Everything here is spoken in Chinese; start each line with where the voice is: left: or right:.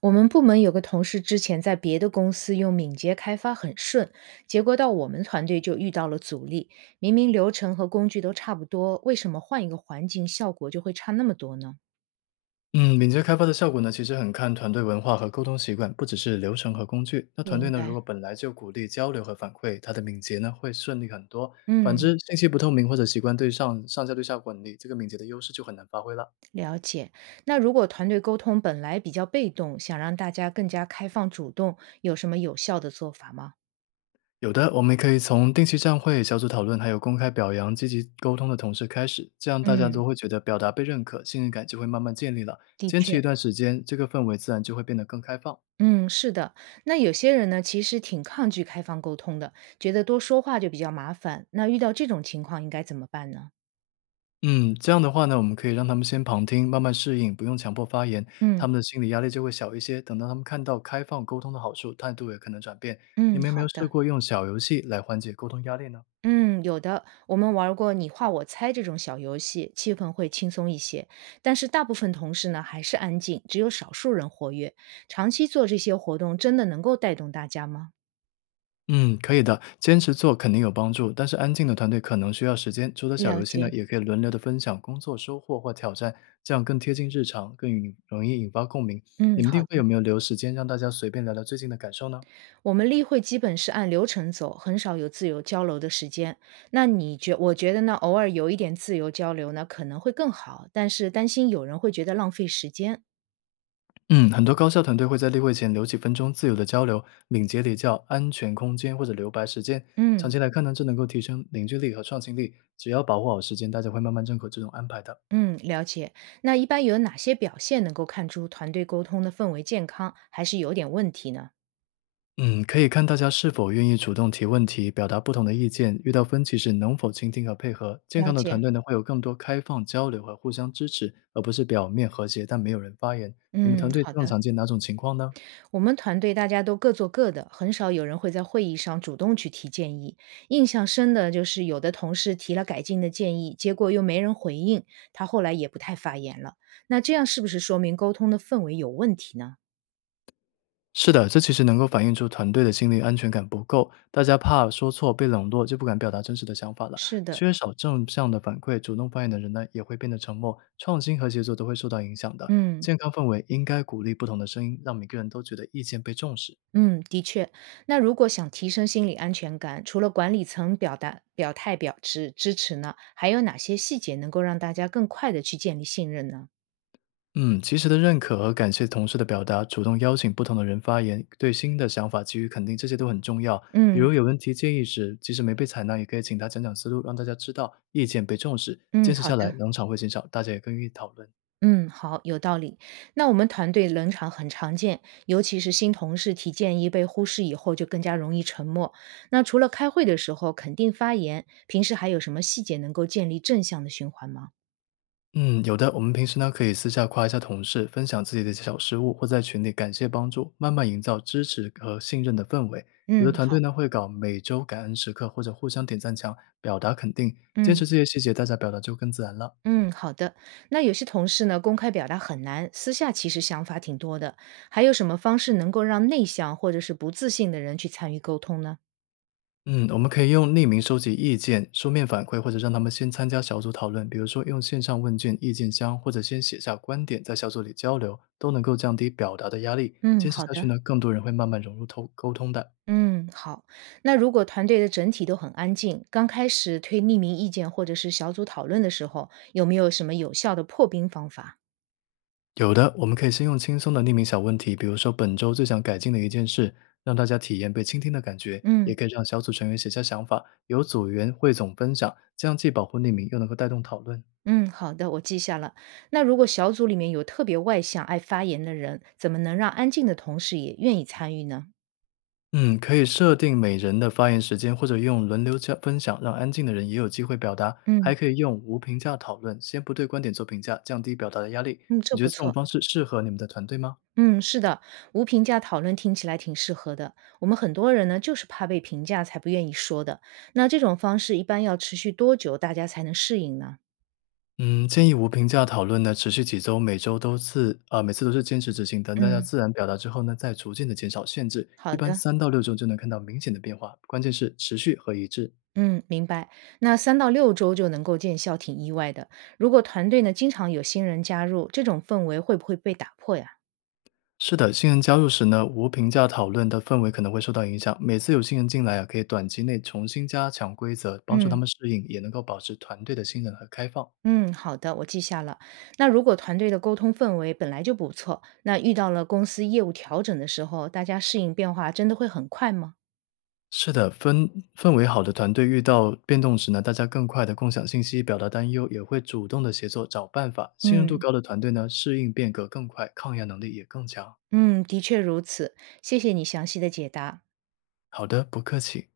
right: 我们部门有个同事之前在别的公司用敏捷开发很顺，结果到我们团队就遇到了阻力。明明流程和工具都差不多，为什么换一个环境效果就会差那么多呢？
left: 嗯，敏捷开发的效果呢，其实很看团队文化和沟通习惯，不只是流程和工具。那团队
right: 明
left: 呢，如果
right: 白。
left: 本来就鼓励交流和反馈，它的敏捷呢会顺利很多。反
right: 嗯，
left: 之，信息不透明或者习惯对上上下对下管理，这个敏捷的优势就很难发挥了。
right: 了解。那如果团队沟通本来比较被动，想让大家更加开放主动，有什么有效的做法吗？
left: 有的，我们可以从定期站会、小组讨论，还有公开表扬、积极沟通的同事开始，这样大家
right: 嗯，
left: 都会觉得表达被认可，信任感就会慢慢建立了。
right: 的
left: 坚持一
right: 确。
left: 段时间，这个氛围自然就会变得更开放。
right: 嗯，是的。那有些人呢，其实挺抗拒开放沟通的，觉得多说话就比较麻烦。那遇到这种情况应该怎么办呢？
left: 嗯，这样的话呢，我们可以让他们先旁听，慢慢适应，不用强迫发言，他
right: 嗯
left: 们的心理压力就会小一些。等到他们看到开放沟通的好处，态度也可能转变。你
right: 嗯，
left: 们有没
right: 好
left: 有试
right: 的。
left: 过用小游戏来缓解沟通压力呢？
right: 嗯，有的，我们玩儿过你画我猜这种小游戏，气氛会轻松一些。但是大部分同事呢还是安静，只有少数人活跃。长期做这些活动，真的能够带动大家吗？
left: 嗯，可以的，坚持做肯定有帮助，但是安静的团队可能需要时间。除了小
right: 了
left: 游戏呢，
right: 解。
left: 也可以轮流的分享工作收获或挑战，这样更贴近日常，更引容易引发共鸣。
right: 嗯，
left: 你们
right: 好
left: 定
right: 的。
left: 会有没有留时间让大家随便聊聊最近的感受呢？
right: 我们例会基本是按流程走，很少有自由交流的时间。那你觉，我觉得呢，偶尔有一点自由交流呢，可能会更好，但是担心有人会觉得浪费时间。
left: 嗯，很多高校团队会在例会前留几分钟自由的交流，敏捷礼教、安全空间或者留白时间。长
right: 嗯。
left: 期来看呢，这能够提升凝聚力和创新力。只要保护好时间，大家会慢慢认可这种安排的。
right: 嗯，了解。那一般有哪些表现能够看出团队沟通的氛围健康，还是有点问题呢？
left: 嗯，可以看大家是否愿意主动提问题，表达不同的意见，遇到分歧时能否倾听和配合。健
right: 了
left: 康的团
right: 解。
left: 队呢，会有更多开放交流和互相支持，而不是表面和谐但没有人发言。你们
right: 嗯，
left: 团队
right: 好
left: 更
right: 的。
left: 常见哪种情况呢？
right: 我们团队大家都各做各的，很少有人会在会议上主动去提建议。印象深的就是有的同事提了改进的建议，结果又没人回应，他后来也不太发言了。那这样是不是说明沟通的氛围有问题呢？
left: 是的，这其实能够反映出团队的心理安全感不够，大家怕说错、被冷落，就不敢表达真实的想法了。
right: 是的，
left: 缺少正向的反馈，主动发言的人呢，也会变得沉默，创新和协作都会受到影响的。
right: 嗯。
left: 健康氛围应该鼓励不同的声音，让每个人都觉得意见被重视。
right: 嗯，的确。那如果想提升心理安全感，除了管理层表达表态表示支持呢，还有哪些细节能够让大家更快的去建立信任呢？
left: 嗯，及时的认可和感谢同事的表达，主动邀请不同的人发言，对新的想法给予肯定，这些都很重要。比
right: 嗯
left: 如有问题建议时，即使没被采纳，也可以请他讲讲思路，让大家知道意见被重视。
right: 嗯，
left: 坚持
right: 好
left: 下来，
right: 的。
left: 冷场会减少，大家也更愿意讨论。
right: 嗯，好，有道理。那我们团队冷场很常见，尤其是新同事提建议被忽视以后，就更加容易沉默。那除了开会的时候肯定发言，平时还有什么细节能够建立正向的循环吗？
left: 嗯，有的。我们平时呢，可以私下夸一下同事，分享自己的小失误，或在群里感谢帮助，慢慢营造支持和信任的氛围。有的
right: 嗯，
left: 团队
right: 好。
left: 呢，会搞每周感恩时刻，或者互相点赞墙，表达肯定。坚
right: 嗯。
left: 持这些细节，大家表达就更自然了。
right: 嗯，好的。那有些同事呢，公开表达很难，私下其实想法挺多的。还有什么方式能够让内向或者是不自信的人去参与沟通呢？
left: 嗯，我们可以用匿名收集意见、书面反馈，或者让他们先参加小组讨论，比如说用线上问卷、意见箱，或者先写下观点，在小组里交流，都能够降低表达的压力。
right: 嗯，
left: 坚持
right: 好
left: 下去
right: 的。
left: 呢，更多人会慢慢融入沟通的。
right: 嗯，好。那如果团队的整体都很安静，刚开始推匿名意见或者是小组讨论的时候，有没有什么有效的破冰方法？
left: 有的，我们可以先用轻松的匿名小问题，比如说本周最想改进的一件事，让大家体验被倾听的感觉，也
right: 嗯
left: 可以让小组成员写下想法，由组员汇总分享，这样既保护匿名，又能够带动讨论。
right: 嗯，好的，我记下了。那如果小组里面有特别外向、爱发言的人，怎么能让安静的同事也愿意参与呢？
left: 嗯，可以设定每人的发言时间，或者用轮流加分享，让安静的人也有机会表达。
right: 嗯
left: 还可以用无评价讨论，先不对观点做评价，降低表达的压力。
right: 嗯，这
left: 你觉得
right: 不
left: 这种
right: 错。
left: 方式适合你们的团队吗？
right: 嗯，是的，无评价讨论听起来挺适合的。我们很多人呢，就是怕被评价才不愿意说的。那这种方式一般要持续多久，大家才能适应呢？
left: 嗯，建议无评价讨论呢，持续几周，每周都是啊、每次都是坚持执行。等大家
right: 嗯，
left: 自然表达之后呢，再逐渐的减少限制，一
right: 好
left: 般
right: 的。
left: 3到6周就能看到明显的变化。关键是持续和一致。
right: 嗯，明白。那3到6周就能够见效，挺意外的。如果团队呢经常有新人加入，这种氛围会不会被打破呀？
left: 是的，新人加入时呢，无评价讨论的氛围可能会受到影响。每次有新人进来啊，可以短期内重新加强规则，帮助他
right: 嗯
left: 们适应，也能够保持团队的信任和开放。
right: 嗯，好的，我记下了。那如果团队的沟通氛围本来就不错，那遇到了公司业务调整的时候，大家适应变化真的会很快吗？
left: 是的，氛围好的团队遇到变动时呢，大家更快的共享信息、表达担忧，也会主动的协作找办法。信任度
right: 嗯。
left: 高的团队呢，适应变革更快，抗压能力也更强。
right: 嗯，的确如此。谢谢你详细的解答。
left: 好的，不客气。